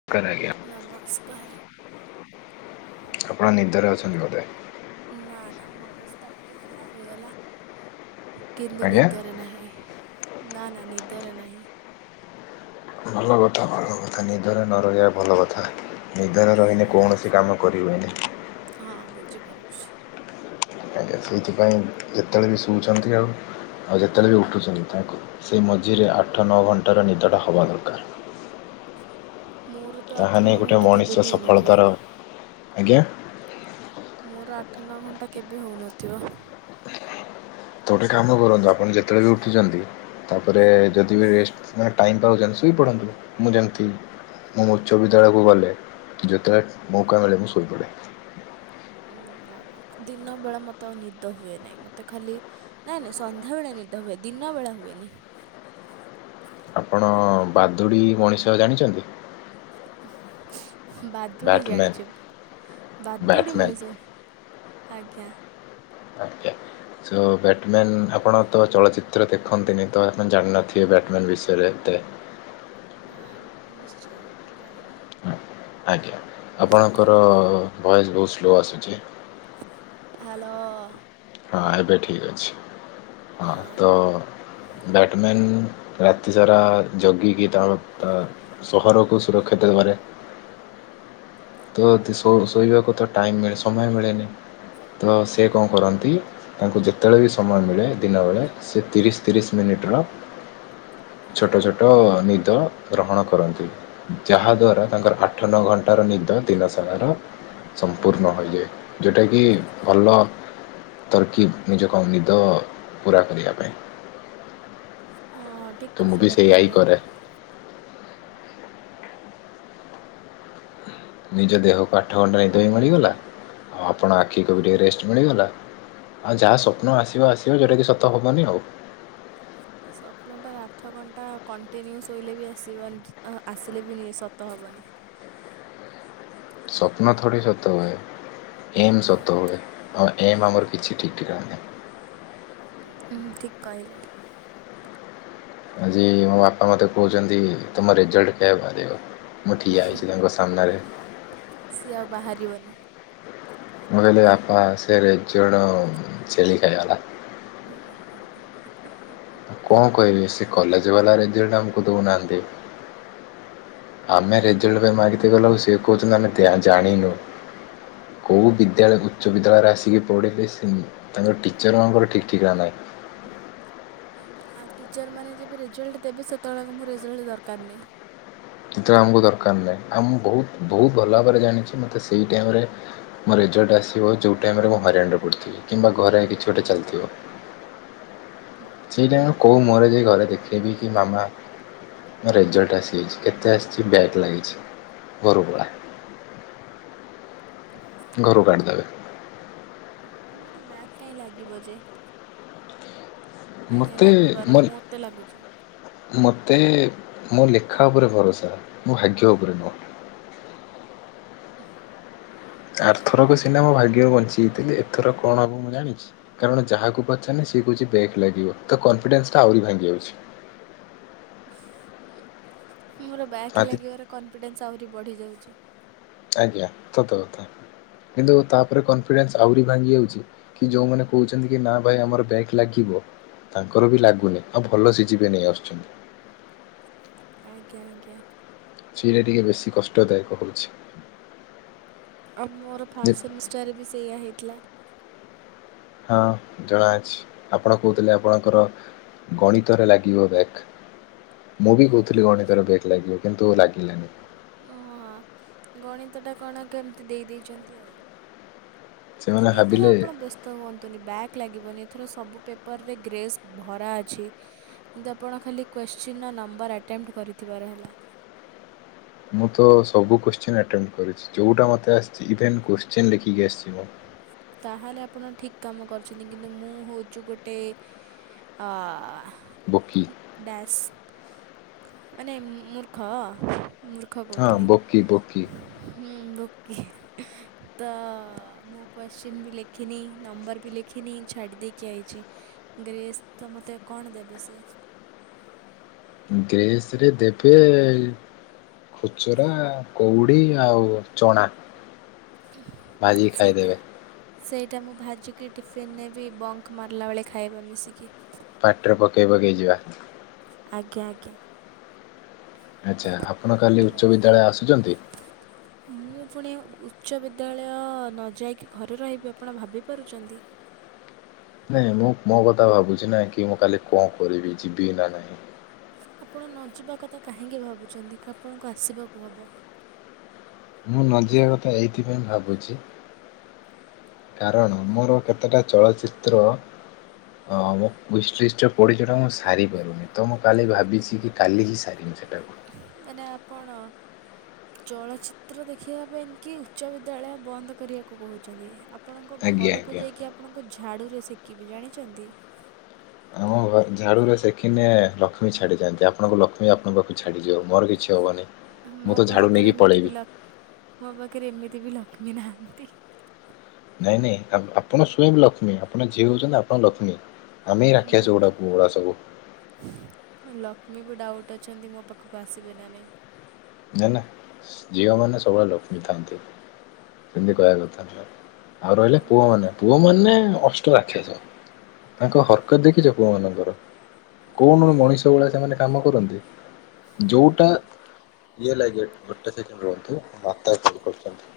[unintelligible] ନମସ୍କାର। ଆପଣ ନିଦରେ ଅଛନ୍ତି ବୋଧେ। ନା ନା ମୋ ଅବସ୍ଥା ଟିକେ ଖରାପ ହେଇଗଲା। କିନ୍ତୁ ଆଜ୍ଞା ନିଦରେ ନାହିଁ ନା ନା ନିଦରେ ନାହିଁ। ଭଲ କଥା ଭଲ କଥା ନିଦରେ ନ ରହିବା ଭଲ କଥା। ନିଦର ଆ, ରହିିଲେ କୌଣସି କାମ କରିହୁଏନି। ହଁ ବୁଝିପାରୁୁଛି। ଆଜ୍ଞା ସେଇଥିପାଇଁ ଯେତେବେଳେ ବି ଶୋଉଛନ୍ତି ଆଉ ଆଉ ଯେତେବେଳେ ବି ଉଠୁଛନ୍ତି ତାଙ୍କୁ ସେ ମଝିରେ ଆଠ ନଅ ଘଣ୍ଟାର ନିଦଟା ହେବା ଦରକାର। ମୋର ତ ଆଠ ତାହା ନଅ ନେଇହିଁ ଗୋଟେ ଘଣ୍ଟା କେବେ ମଣିଷ ବି ହେଉନଥିବ ସଫଳତାର ଆଜ୍ଞା! ମୋର ଆଠ ନଅ ଘଣ୍ଟା କେବେ ହେଉନଥିବ। ତ ଗୋଟେ କାମ କରନ୍ତୁ ଆପଣ ଯେତେବେଳେ ବି ଉଠୁଛନ୍ତି। ତାପରେ ଯଦି ବି ରେଷ୍ଟ ମାନେ ଟାଇମ୍ ପାଉଛନ୍ତି ଶୋଇ ପଢ଼ନ୍ତୁ ମୁଁ ଯେମିତି ମୁଁ ଉଚ୍ଚ ବିଦ୍ୟାଳୟକୁ ଗଲେ ଯେତେବେଳେ ମୌକା ମିଳେ ମୁଁ ଶୋଇପଡ଼େ। ଉଁ ନା ନା ଦିନ ବେଳେ ମତେ ଆଉ ନିଦ ହୁଏ ନାହିଁ ମତେ ଖାଲି। ନାଇଁ ନାଇଁ ସନ୍ଧ୍ୟାବେଳେ ନିଦ ହୁଏ ଦିନ ବେଳ ହୁଏନି। ଆପଣ ବାଦୁଡ଼ି ମଣିଷ ଜାଣିଛନ୍ତି। ହ। [inaudible] ବାଦୁଡ଼ି ବ୍ୟାଟମ୍ୟାନ୍ ଜାଣିଛି ବାଦୁଡ଼ି ବ୍ୟାଟମ୍ୟାନ୍ ମଣିଷ ଆଜ୍ଞା। ଆଛା। [inaudible] ସ ବ୍ୟାଟମ୍ୟାନ୍ ଆପଣ ତ ଚଳଚିତ୍ର ଦେଖନ୍ତିନି ତ ଆପଣ ଜାଣିନଥିବେ ବ୍ୟାଟମ୍ୟାନ୍ ବିଷୟରେ ଏତେ। ହଁ ନିଶ୍ଚୟ ଜାଣିନି। ହଁ ଆଜ୍ଞା ଆପଣଙ୍କର ଭଏସ୍ ବହୁତ ସ୍ଲୋ ଆସୁଛି। ହାଲୋ। ହଁ ଏବେ ଠିକ୍ ଅଛି ହଁ ତ ବ୍ୟାଟମେନ୍ ରାତି ସାରା ଯଗିକି ତା ସହରକୁ ସୁରକ୍ଷିତ ଦେବାରେ ତ ଶୋଇବାକୁ ତ ଟାଇମ୍ ମିଳେ ସମୟ ମିଳେନି ତ ସେ କଣ କରନ୍ତି। ତାଙ୍କୁ ଯେତେବେଳେ ବି ସମୟ ମିଳେ ଦିନବେେଳେ ସେ ତିରିଶ ତିରିଶ ମିନିଟ୍ ର। ଛୋଟ ଛୋଟ ନିଦ ଗ୍ରହଣ କରନ୍ତି। ଯାହା ଦ୍ଵାରା ତାଙ୍କର ଆଠ ନଅ ଘଣ୍ଟାର ନି ତ ଦିନସାରାର ସଂପୁର୍ଣ ହଇଯାଏ ଯୋଉଟା କି ଭଲ ତର୍କିବ ନିଜ କମ ନିଦ ଅ ପୁରା କରିବା ପାଇଁ। ହଁ ହଁ ଠିକ୍ ତ ମୁଁ ବି କଥାଟା ସେଇଆ ହିଁ କହିଲେ। କରେ। ନିଜ ଦେହକୁ ଆଠ ଘଣ୍ଟା ନିଦ ବି ମିଳିଗଲା ଆଉ ଆପଣ ଆଖିକୁ ବି ଟିକେ ରେଷ୍ଟ ମିଳିଗଲା। ଆଉ ଯାହା ସ୍ୱପ୍ନ ଆସିବ ଆସିବ ଯୋଉଟାକି ସତ ହବନି ଆଉ। ସ୍ୱପ୍ନଟା ଆଠ ଘଣ୍ଟା କଣ୍ଟିନ୍ୟୁ ଶୋଇଲେ ବି ଆସିବନି ଅ ଆସିଲେ ବି ସତ ହବନି। ସ୍ୱପ୍ନ ଥୋଡ଼ି ସତ ହୁଏ ଏମ୍ ସତ ହୁଏ। ତ ଏମ୍ ଆମର କିଛି ଠିକ୍ ଠିକଣା ନାଇଁ। ହୁଁ ହୁଁ ଠିକ୍ କହିଲେ। ଆଜି ମୋ ବାପା ମତେ କହୁଚନ୍ତି ତମ ରେଜଲ୍ଟ କେବେ ବାହାରିବ? ମୁଁ ଠିଆ ହେଇଚି ତାଙ୍କ ସାମ୍ନାରେ ସିଏ ଆଉ ବାହାରିବନି। ମୁଁ କହିଲି ବାପା ସେ ରେଜଲ୍ଟ ଛେଳି ଖାଇଗଲା। ଉଁ ହେଁ ହେଁ ହେଁ। ତ କଣ କହିବି ସେ କଲେଜ ବାଲା ରେଜଲ୍ଟ ଆମକୁ ଦଉନାହାନ୍ତି। ଆମେ ରେଜଲ୍ଟ ପାଇଁ ମାଗିତେ ଗଲାଉ ସିଏ କହୁଚନ୍ତି ଆମେ ତେଆ ଜାଣିନୁ। କୋଉ ବିଦ୍ୟାଳୟ ଉଚ୍ଚ ବିଦ୍ୟାଳୟର ଆସିକି ପଢ଼ିଲେ ସିମ ତାଙ୍କର ଟିଚର୍ ମାନଙ୍କର ଠିକ୍ ଠିକଣା ନାଇଁ। ହୁଁ ହେଁ ଆଉ ଟିଚର୍ ମାନେ ଯେବେ ରେଜଲ୍ଟ ଦେବେ ସେତବେଳକୁ ମୋ ରେଜଲ୍ଟ ଦରକାର ନାଇଁ। ଯେତବେଳେ ଆମକୁ ଦରକାର ନାଇଁ ଆଉ ମୁଁ ବହୁତୁ ବହୁତ ଭଲ ଭାବରେ ଜାଣିଚି ମୋତେ ସେଇ ଟାଇମ୍ ରେ ମୋ ରେଜଲ୍ଟ ଆସିବ ଯୋଉ ଟାଇମରେ ମୁଁ ହଇରାଣରେ ପଡ଼ି଼ଥିବି କିମ୍ବା ଘରେ କିଛି ଗୋଟେ ଚାଲଥିବ। ସେଇ ଟାଇମ୍ ବେଳକୁ କୋଉ ମୁହଁରେ ଯାଇ ଘରେ ଦେଖେଇବି କି ମାମା ମୋ ରେଜଲ୍ଟ ଆସିଯାଇଛି କେତେ ଆସଚି ବ୍ୟାକ୍ ଲାଗିଚି ଘରୁ ପଳା ଉଁହଁ ଘରୁ କାଢ଼ିଦେବେ। ଉଁହଁ ମୋତେ ବ୍ୟାକ୍ କାଇଁ ଲାଗିବ ଯେ। ନାଇଁ ନାଇଁ ମୋତେ ଲାଗିପାରେ ମୋ ମୋତେ ଲାଗୁଚି। ମୋତେ ମୋ ଲେଖା ଉପରେ ଭରସା ମୋ ଭାଗ୍ୟ ଉପରେ ନୁହଁ। ଅଫ ଆରଥରକ ସିନା ମୋ ଭାଗ୍ୟରୁ ବଞ୍ଚିଯାଇଥିଲି ଏଥର କଣ ହେବ ମୁଁ ଜାଣିଚି? କାରଣ ଯାହାକୁ ପଚାରିନେ ସିଏ କହୁଛି ବ୍ୟାକ୍ ଲାଗିବ ତ କନଫିଡେନ୍ସଟା ଆହୁରି ଭାଙ୍ଗି ଯାଉଛି। ମୋର ବ୍ୟାକ୍ ଆଦି ଲାଗିବାର କନଫିଡେନ୍ସ ଆହୁରି ବଢ଼ି ଯାଉଛି। ଆଜ୍ଞା ସତ କଥା କିନ୍ତୁ ତାପରେ କନଫିଡେନ୍ସ ଆହୁରି ଭାଙ୍ଗି ଯାଉଛି କି ଯୋଉମାନେ କହୁଚନ୍ତି କି ନା ଭାଇ ଆମର ବ୍ୟାକ୍ ଲାଗିବ ତାଙ୍କର ବି ଲାଗୁନି ଆଉ ଭଲ ସେ ଯିବେ ନେଇ ଆସୁଛନ୍ତି। ଆଜ୍ଞା ଆଜ୍ଞା। ସେଇଟା ଟିକେ ବେଶୀ କଷ୍ଟଦାୟକ ହଉଛି। ଆଉ ମୋର ଯେ ଫାଷ୍ଟ ସେମିଷ୍ଟାର ବି ସେଇଆ ହେଇଥିଲା। ହଁ ଜଣାଅଛି ଆପଣ କହୁଥିଲେ ଆପଣଙ୍କର ଗଣିତରେ ଲାଗିବ ବ୍ୟାକ। ମୁଁ ବି କହୁଥିଲି ଗଣିତରେ ବ୍ୟାକ୍ ଲାଗିବ କିନ୍ତୁ ଲାଗିଲାନି। ଓ ହଁ ହାଁ ଗଣିତ ଟା କଣ କେମତି ଦେଇ ଦେଇଚନ୍ତି ଆଉ। ସେମାନେ ଏଇଥର ଭାବିଲେ ଆପଣ ବ୍ୟସ୍ତ ତ ହୁଅନ୍ତୁନି ବ୍ୟାକ୍ ଲାଗିବନି ଏଥିର ସବୁ ପେପରରେ ଗ୍ରେସ୍ ଭରା ଅଛି। କିନ୍ତୁ ଆପଣ ଖାଲି କ୍ୱଶ୍ଚିନ୍ ନମ୍ବର ଆଟେମ୍ପଟ କରିଥିବାର ହେଲା। ମୁଁ ତ ସବୁ କୋଶ୍ଚିନ୍ ଆଟେମ୍ କରିଛି ଯଉଟା ମୋତେ ଆସିଛି ଇଭେନ କୋଶ୍ଚିନ ଲେଖିକି ଆସିଛି ମୁଁ। ତାହେଲେ ଆପଣ ଠିକ କାମ କରୁଛନ୍ତି କିନ୍ତୁ ମୁଁ ହେଉଛି ଗୋଟେ ହଁ। ବୋକି। ଡ୍ୟାସ୍ ମାନେ ମୂର୍ଖ ମୂ ଦୁଖ ହଁ କହୁଥିଲି ବୋକି ବୋକି ହୁଁ ବୋକୀ ତ ମୁଁ କୋଶ୍ଚିନ୍ ବି ଲେଖିନି ନମ୍ବର ବି ଲେଖିନି ଛାଡ଼ି ଦେଇକି ଆଇଛି। ଗ୍ରେସ୍ ତ ମତେ କଣ ଦେବେ ସିଏ? ଗ୍ରେସରେ ଦେବେ ଖୁଚୁରା କଉଡ଼ି ଆଉ ଚଣା। ଭାଜିକି ସେଇଟା। ଖାଇଦେବେ ସେଇଟା ମୁଁ ଭାଜିକି ଟିଫିନେ ବି ବଙ୍କ ମାରିଲା ବେଳେ ଖାଇବା ମିଶିକି। ପାଟିରେ ପକେଇ ପକେଇ ଯିବା। ଆଜ୍ଞା ଆଜ୍ଞା। ଆଚ୍ଛା ଆପଣ କାଲି ଉଚ୍ଚ ବିଦ୍ୟାଳୟ ଆସୁଛନ୍ତି। ମୁଁ ପୁଣି ଉଚ୍ଚ ବିଦ୍ୟାଳୟ ନଯାଇକି ଘରେ ରହିବି ଆପଣ ଭାବିପାରୁଛନ୍ତି? ନାଇଁ ମୁଁ ମୋ କଥା ଭାବୁଛି ନାଇଁ କି ମୁଁ କାଲି କଣ କରିବି ଯିବି ନା ନାଇଁ? ଆପଣ ନ ଯିବା କଥା କାହିଁକି ଭାବୁଛନ୍ତି ଆପଣଙ୍କୁ ଆସିବାକୁ ହବ। ମୁଁ ନ ଯିବା କଥା ଏଇଥିପାଇଁ ଭାବୁଛି। କାରଣ ମୋର କେତେଟା ଚଳଚିତ୍ର ହଁ ମୋ ୱିସ୍ ଲିଷ୍ଟରେ ପଡ଼ିଛିଟା ମୁଁ ସାରିପାରୁନି ତ ମୁଁ କାଲି ଭାବିଛି କି କାଲି ହିଁ ସାରିନି ସେଇଟା। ମାନେ ଆପଣ? ଚଳଚିତ୍ର ଦେଖିବା ପାଇଁ କି ଉଚ୍ଚ ବିଦ୍ୟାଳୟ ବନ୍ଦ କରିବାକୁ କହୁଛନ୍ତି। ଆପଣଙ୍କ ଆଜ୍ଞା ଘରକୁ ଆଜ୍ଞା। ଯାଇକି ଆପଣଙ୍କ ଝାଡ଼ୁରେ ସେକିବି ଜାଣିଛନ୍ତି। ଆମ ଘରେ ଝାଡୁରେ ସେଖିନେ ଲକ୍ଷ୍ମୀ ଛାଡିଯାଆନ୍ତି ଆପଣଙ୍କ ଲକ୍ଷ୍ମୀ ଆପଣଙ୍କ ପାଖକୁ ଛାଡ଼ିଯିବ। ମୋର କିଛି ହେବନାହିଁ ମୋ ମୁଁ ତ ଝାଡ଼ୁ ପାଖରେ ନେଇକି ଏମିତି ବି ପଳେଇବି। ଲ ମୋ ପାଖରେ ଏମିତି ବି ଲକ୍ଷ୍ମୀ ନାହାନ୍ତି। ନାଇଁ ନାଇଁ ଆପଣ ସ୍ଵୟଁ ବି ଲକ୍ଷ୍ମୀ ଆପଣ ଯିଏ ହଉଛନ୍ତି ଆପଣ ଲକ୍ଷ୍ମୀ ଆମେ ରାଖିଆସ ମୁଁ ଗୁଡାକ ମୁଡ଼ା ସବୁ ଲକ୍ଷ୍ମୀ ବି ଡାଉଟ୍ ଅଛନ୍ତି ମୋ ପାଖକୁ ଆସିବେ ନା ନାହିଁ। ନାଇ ନା ଝିଅ ମାନେ ସବୁବେଳେ ଲକ୍ଷ୍ମୀ ଥାନ୍ତି ସେମିତି କହିବା କଥାନୁହେଁ। ଆଉ ରହିଲେ ପୁଅ ଏଇଟା ମାନେ? ପୁଅ ମାନେ ଅଷ୍ଟ ରାକ୍ଷାସ ତାଙ୍କ ହରକତ ଦେଖିଛ ପୁଅ ମାନଙ୍କର? [inaudible] ମଣିଷ ଭଳିଆ ସେମାନେ କାମ କରନ୍ତି ଯୋଉଟା ଇଏ ଲାଗି ଗୋଟେ ସେକଣ୍ଡ ରୁହନ୍ତୁ କରୁଛନ୍ତି।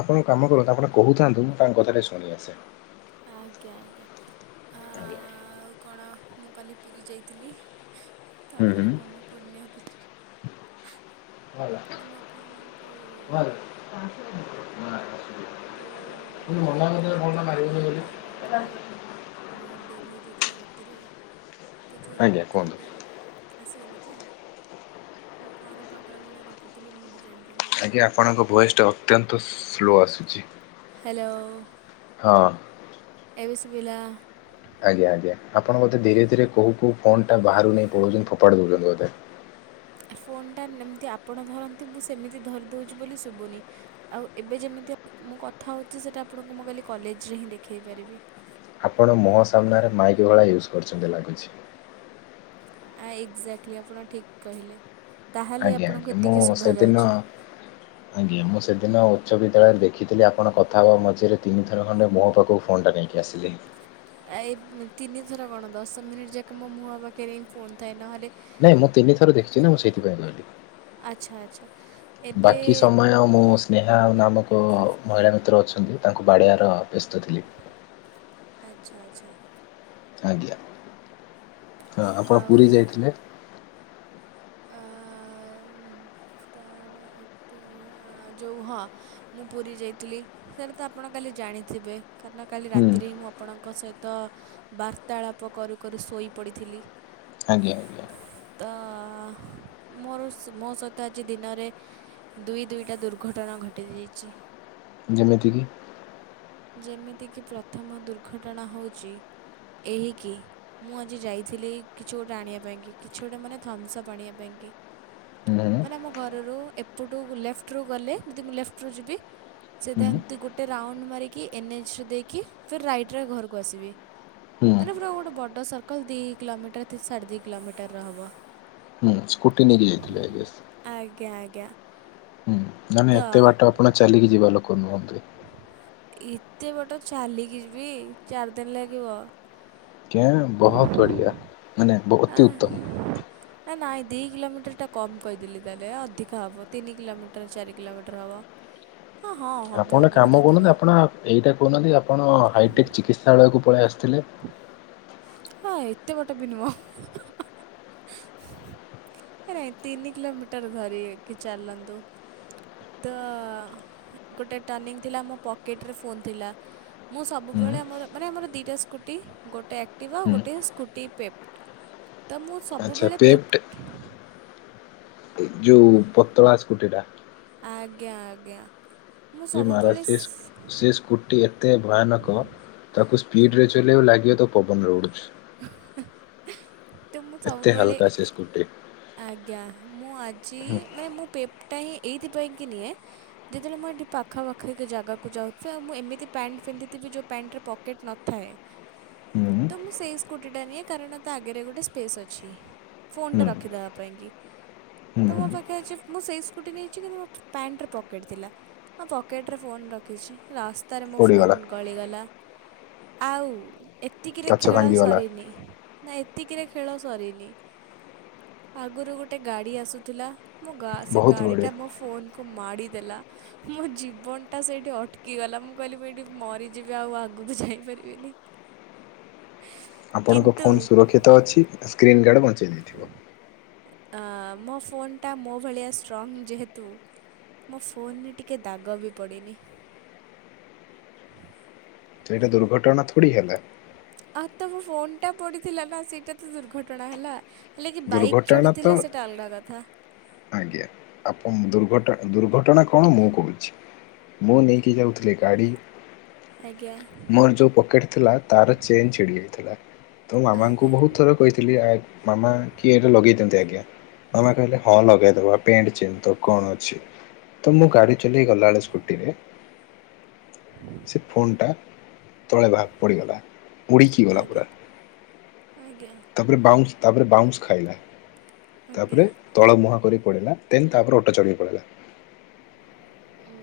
ଆପଣଙ୍କ କାମ କରନ୍ତୁ ଆପଣ କହୁଥାନ୍ତୁ ମୁଁ ତାଙ୍କ କଥାଟ ଶୁଣି ଆସେ। ଆଜ୍ଞା ଆଜ୍ଞା ଆଜ୍ଞା ଆଉ କଣ ମୁଁ? କାଲି ପୁରୀ ଯାଇଥିଲି ହୁଁ ତାପରେ ହୁଁ। ମନ ପୁରୁଣି ଲାଗୁଛି। ନା ମୁଁ ଆପଣଙ୍କୁ ଆ ଯୋଉ କାଲି ଯୋଉ ପୁରୀ ଗଲା ଗଲାବେଳକୁ ବହୁତ ଡେରି ହେଇଯାଇଥିଲା ରାତିରେ ତ ଯେଉଁ ଆଜ୍ଞା ରାତିରେ କୁହନ୍ତୁ। ଡ ଆସିଗଲେ ତ ମୁଁ କଣ ପାଗଳ ଭଳିଆ ଗପୁଥିଲି ମୁଁ ବି ଜାଣିପାରୁ ଆଜ୍ଞା ଆପଣଙ୍କ ଭଏସଟା ଅତ୍ୟନ୍ତ ସ୍ଲୋ ଆସୁଛି। ହ୍ୟାଲୋ। ହଁ। ଏବେ ଶୁଭିଲା। ଆଜ୍ଞା ଆଜ୍ଞା ଆପଣ ବୋଧେ ଧୀରେ ଧୀରେ କୋଉଠୁ ଫୋନ୍ ଟା ବାହାରୁକୁ ନେଇ ପଳଉଛନ୍ତି ଫୋପାଡ଼ି ଦେଉଛନ୍ତି ବୋଧେ? ଫୋନ୍ ଟା ଏମିତି ଆପଣ ଧରନ୍ତି ମୁଁ ସେମିତି ଧରିଦଉଛି ବୋଲି ଶୁଭୁନି। ଆଉ ଏବେ ଯେମିତି ମୁଁ କଥା ହେଉଛି, ସେଇଟା ଆପଣଙ୍କୁ ମୁଁ କାଲି କଲେଜରେ ହିଁ ଦେଖେଇ ପାରିବି। ଆପଣ ମୁହଁ ସାମ୍ନାରେ ମାଇକି ଭଳିଆ ୟୁଜ୍ କରୁଛନ୍ତି ଲାଗୁଛି। ଆ ଏକ୍ଜାକ୍ଟଲି ଆପଣ ଠିକ୍ କହିଲେ, ତାହେଲେ ଆପଣଙ୍କୁ ଏତିକି ଶୁଭାଯାଉଛି। ହୁଁ ଆଜ୍ଞା ମୁଁ ସେଦିନ ଉଚ୍ଚ ବିଦ୍ୟାଳୟରେ ଦେଖିଥିଲି ଆପଣ କଥା ହେବା ମଝିରେ ତିନିଥର ଖଣ୍ଡେ ମୁହଁ ପାଖକୁ ଫୋନ ଟା ନେ ଇ ଆସିଲେ। ଆ ଏଇ ତିନିଥର କଣ ଦଶ ମିନିଟ୍ ଯାକ ମୋ ମୁହଁ ପାଖରେ ହିଁ ଫୋନ ଥାଏ, ନହେଲେ ନାଇଁ ମୁଁ ତିନିଥର ଦେଖିଛି ନା, ମୁଁ ସେଥିପାଇଁ କହିଲି। ଆଚ୍ଛା ଆଚ୍ଛା ଏବେ ବାକି ସମୟ ମୁଁ ସ୍ନେହା ନାମକ ମହିଳା ମିତ୍ର ଅଛନ୍ତି, ତାଙ୍କୁ ବାଡ଼ିଆର ବ୍ୟସ୍ତ ଥିଲି। ଆଚ୍ଛା ଆଚ୍ଛା। ଆଜ୍ଞା ହଁ ଆପଣ ପୁରୀ ଆଉ ଯାଇଥିଲେ? ଆ ତାର ଏତେ ଯୋଉ ହଁ ମୁଁ ପୁରୀ ଯାଇଥିଲି, ସେଇଟା ତ ଆପଣ କାଲି ଜାଣିଥିବେ କାରଣ କାଲି ହୁଁ ରାତିରେ ହିଁ ମୁଁ ଆପଣଙ୍କ ସହିତ ବାର୍ତ୍ତାଳାପ କରୁ କରୁ ଶୋଇପଡ଼ିଥିଲି। ଆଜ୍ଞା। ତ ମୋର ମୋ ସହି ତ ଆଜି ଦିନରେ ଦୁଇ ଦୁଇଟା ଦୁର୍ଘଟଣା ଘଟିଯାଇଛି। ଯେମିତିକି ଯେମିତିକି ପ୍ରଥମ ଦୁର୍ଘଟଣା ହେଉଛି, ଏହିକି ମୁଁ ଆଜି ଯାଇଥିଲି କିଛି ଗୋଟେ ଆଣିବା ପାଇଁକି, କିଛି ଗୋଟେ ମାନେ ଥମ୍ସଅପ୍ ଆଣିବା ପାଇଁକି। ହୁଁ ମାନେ ଆମ ଘରରୁ ଏପଟୁ ଲେଫ୍ଟରୁୁ ଗଲେ, ଯଦି ମୁଁ ଲେଫ୍ଟରୁୁ ଯିବି ହୁଁ ସିଧା ଏମିତି ଗୋଟେ ରାଉଣ୍ଡ ମାରିକି, ଏନ୍ ଏଚ୍ ରେ ଦେଇକି ଫିର୍ ରାଇଟ ରେ ଘରକୁ ଆସିବି। ହୁଁ ମାନେ ପୁରା ଗୋଟେ ବର୍ଡ ସର୍କଲ, ଦି କିଲୋମିଟର ସାଢ଼େ ଦି କିଲୋମିଟର ର ହବ। ହୁଁ ସ୍କୁଟି ନେଇକି ଯାଇଥିଲେ ଆ ଆଜ୍ଞା ଆଜ୍ଞା। ହୁଁ ନାଁ ତ ଏତେ ବାଟ ଆପଣ ଚାଲିକି ଯିବା ଲୋକ ନୁହଁନ୍ତି। ଏତେ ବାଟ ଚାଲିକି ଯିବି, ଚାରି ଦିନ ଲାଗିବ। ଏହା ବହତ ବଢ଼ିଆ। ମାନେ ଆ ଅତି ଉତ୍ତମ। ଏ ନାଇଁ ଦୁଇ କିଲୋମିଟରଟା କମ୍ କହିଦେଲି ତାହେଲେ, ଅଧିକ ହେବ ତିନି କିଲୋମିଟର ଚାରି କିଲୋମିଟର ହବ। ହ ଆପଣ ଗୋଟେ କାମ ଅଧିକ କହୁନାହାନ୍ତି ଆପଣ ଏଇଟା କହୁନାହା, ନ୍ତି ଆପଣ ହାଇଟେକ୍ ଚିକିତ୍ସାଳୟକୁ ପଳେଇ ଆସିଥିଲେ। ହଁ ଏତେ ବାଟ ବି ନୁହଁ। [unintelligible] ତିନି କିଲୋମିଟର ଧରିକି ଚାଲନ୍ତୁ। ତ ଗୋଟେ ଟର୍ଣିଂ ଥିଲା ମୋ ପକେଟରେ ଫୋନ୍ ଥିଲା। ମୁଁ ହୁଁ ସବୁବେଳେ ମୋର, ମାନେ ଆମର ଦିଇଟା ସ୍କୁଟି ଗୋଟେ ଥିବ ହୁଁ ଗୋଟେ ସ୍କୁଟି ପେପ୍ଟ, ତ ମୁଁ ସବୁବେଳେ ପେପ୍ଟ ଯୋଉ ପତଳା ସ୍କୁଟିଟା। ଆଜ୍ଞା ଆଜ୍ଞା ମୁଁ ସବୁବେଳେ ସ୍ ଟି ଏତେ ଭୟାନକ ତାକୁ ସ୍ପିଡ ରେ ଚଲେଇବୁ ଲାଗିବ ତୁ ପବନରେ ଉଡୁଚୁ। ତ ମୁଁ ସବୁବେଳେ। ହାଲକା ସେ ସ୍କୁଟି। ଆଜ୍ଞା ମୁଁ ଆଜି ହୁଁ ମାନେ ମୁଁ ପେପଟା ହିଁ ଏଇଥିପାଇଁକି ନିଏ। ଯେତେବେଳେ ମୁଁ ଏଇଠି ପାଖାପଖି ଏକ ଜାଗାକୁ ଯାଉଥିବି ଆଉଁ ଏମିତି ପ୍ୟାଣ୍ଟ ପିନ୍ଧିଥିବି ଯେଉଁ ପଣ୍ଟରେ ପକେଟ୍ ନଥାଏ। ହ ତ ମୁଁ ସେଇ ସ୍କୁଟିଟା ନିଏ କାରଣ ତା ଆଗରେ ଗୋଟେ। ଗୋଟେ ସ୍ପେସ୍ ଅଛି ହୁଁ ଫୋନଟା ରଖିଦବା ପାଇଁକି। ତ ହୁଁ ମୋ ପାଖେ ଅଛି ମୁଁ ସେଇ ସ୍କୁଟି ନେଇଚି କିନ୍ତୁ ମୋ ପ୍ୟାଣ୍ଟରେ ପକେଟ୍ ଥିଲା। ହଁ ପକେଟ୍ରେ ଫୋନ୍ ରଖିଛି ରାସ୍ ସ୍ତା ରେ ମୋ ଫୋନ୍ ପଡ଼ିଗଲା। ଗଳିଗଲା ଆଉ। ଏତିକିରେ କାଚ ଖେଳ ଭାଙ୍ଗିଗଲା ସରିନି ନାଇ। ଏତିକିରେ ଖେଳ ସରିନି ଆଗୁରୁ ଗୋଟେ ଗାଡି ଆସୁଥିଲା। ମୋ ଗା ସେ ବହୁତ ବଢ଼ିଆ ଗାଡ଼ିଟା ମୋ ଫୋନ୍କୁ ମାଡ଼ିଦେଲା। ମୋ ଜୀବନ ଟା ସେଇଠି ଅଟକିଗଲା। ମୁଁ କହିଲି ମୁଁ ଏଇଠି ମରିଯିବି ଆଉ ଆଗକୁ ଯାଇପାରିବିନି। ଆପଣଙ୍କ କିନ୍ତୁ ଫୋନ ସୁରକ୍ଷିତ ଅଛି ଆଉ ସ୍କିର୍ନ ଗାଡ଼ ବଞ୍ଚେଇ ଦେଇଥିବ। ଏ ହାଁ ମୋ ଫୋନ୍ଟା ମୋ ଭଳିଆ ଷ୍ଟ୍ରଙ୍ଗ୍ ଯେହେତୁ। ମୋ ଫୋନରେ ଟିକେ ଦାଗ ବି ପଡ଼ିନି। ତ ଏଇଟା ଦୁର୍ଘଟଣା ଥୋଡ଼ି ହେଲା। ଆଉ ତ ମୋ ଫୋନ ଟା ପଡିଥିଲା ନା ସେଇଟା ତ ଦୁର୍ଘଟଣା ହେଲା। ହେଲେ କି ବାଇକ୍ ଦୁର୍ଘଟଣା ତ ଚଢ଼ିଥିଲା ସେଟା ଅଲଗା କଥା। ଆଜ୍ଞା ଆପଣ ଦୁର୍ଘଟ ଦୁର୍ଘଟଣା କଣ ମୁଁ କହୁଛି। ମୁଁ ନେଇକି ଯାଉଥିଲି ଗାଡ଼ି। ଆଜ୍ଞା। ମୋର ଯୋଉ ପକେଟ ଥିଲା ତାର ଚେନ୍ ଛିଡ଼ି ଯାଇଥିଲା। ତ ମାମାଙ୍କୁ ଆଜ୍ଞା ବହୁତ ଥର କହିଥିଲି ଆ ମାମା। କି ଏଇଟା ଲଗେଇ ଦିଅନ୍ତୁ ଆଜ୍ଞା ମାମା କହିଲେ ହଁ ଲଗେଇଦେବା ପେଣ୍ଟ ଚେନ ତ କଣ ଅଛି। ତ ମୁଁ ଗାଡି ଚଲେଇ ଗଲାବେଳେ ସ୍କୁଟିରେ। ସେ ଫୋନ୍ ଟା ତଳେ ଭା ପଡିଗଲା। ଆଜ୍ଞା ଆଜ୍ଞା। ତାପରେ ବାଉନ୍ସ ତାପରେ ବାଉନ୍ସ ଖାଇଲା ତାପରେ। ଆଜ୍ଞା। ତଳ ମୁହାଁ କରି ପଡ଼ିଲା ଦେନ୍ ତାପରେ ଅଟୋ ଚ଼ଢ଼ିକି ପଲେଇଲା। ଉୁଁ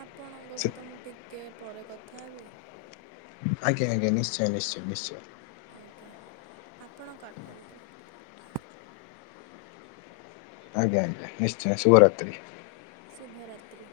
ଆପଣଙ୍କ ସେ ସହିତ ମୁଁ ଟିକେ ପରେ କଥା ହେବି। ଆଜ୍ଞା ଆଜ୍ଞା ନିଶ୍ଚୟ ନିଶ୍ଚୟ ନିଶ୍ଚୟ। ଆଜ୍ଞା ଆପଣ କାଟନ୍ତୁ। ଆଜ୍ଞା ଆଜ୍ଞା ନିଶ୍ଚୟ ଶୁଭରାତ୍ରି। ଶୁଭ ରାତ୍ରି?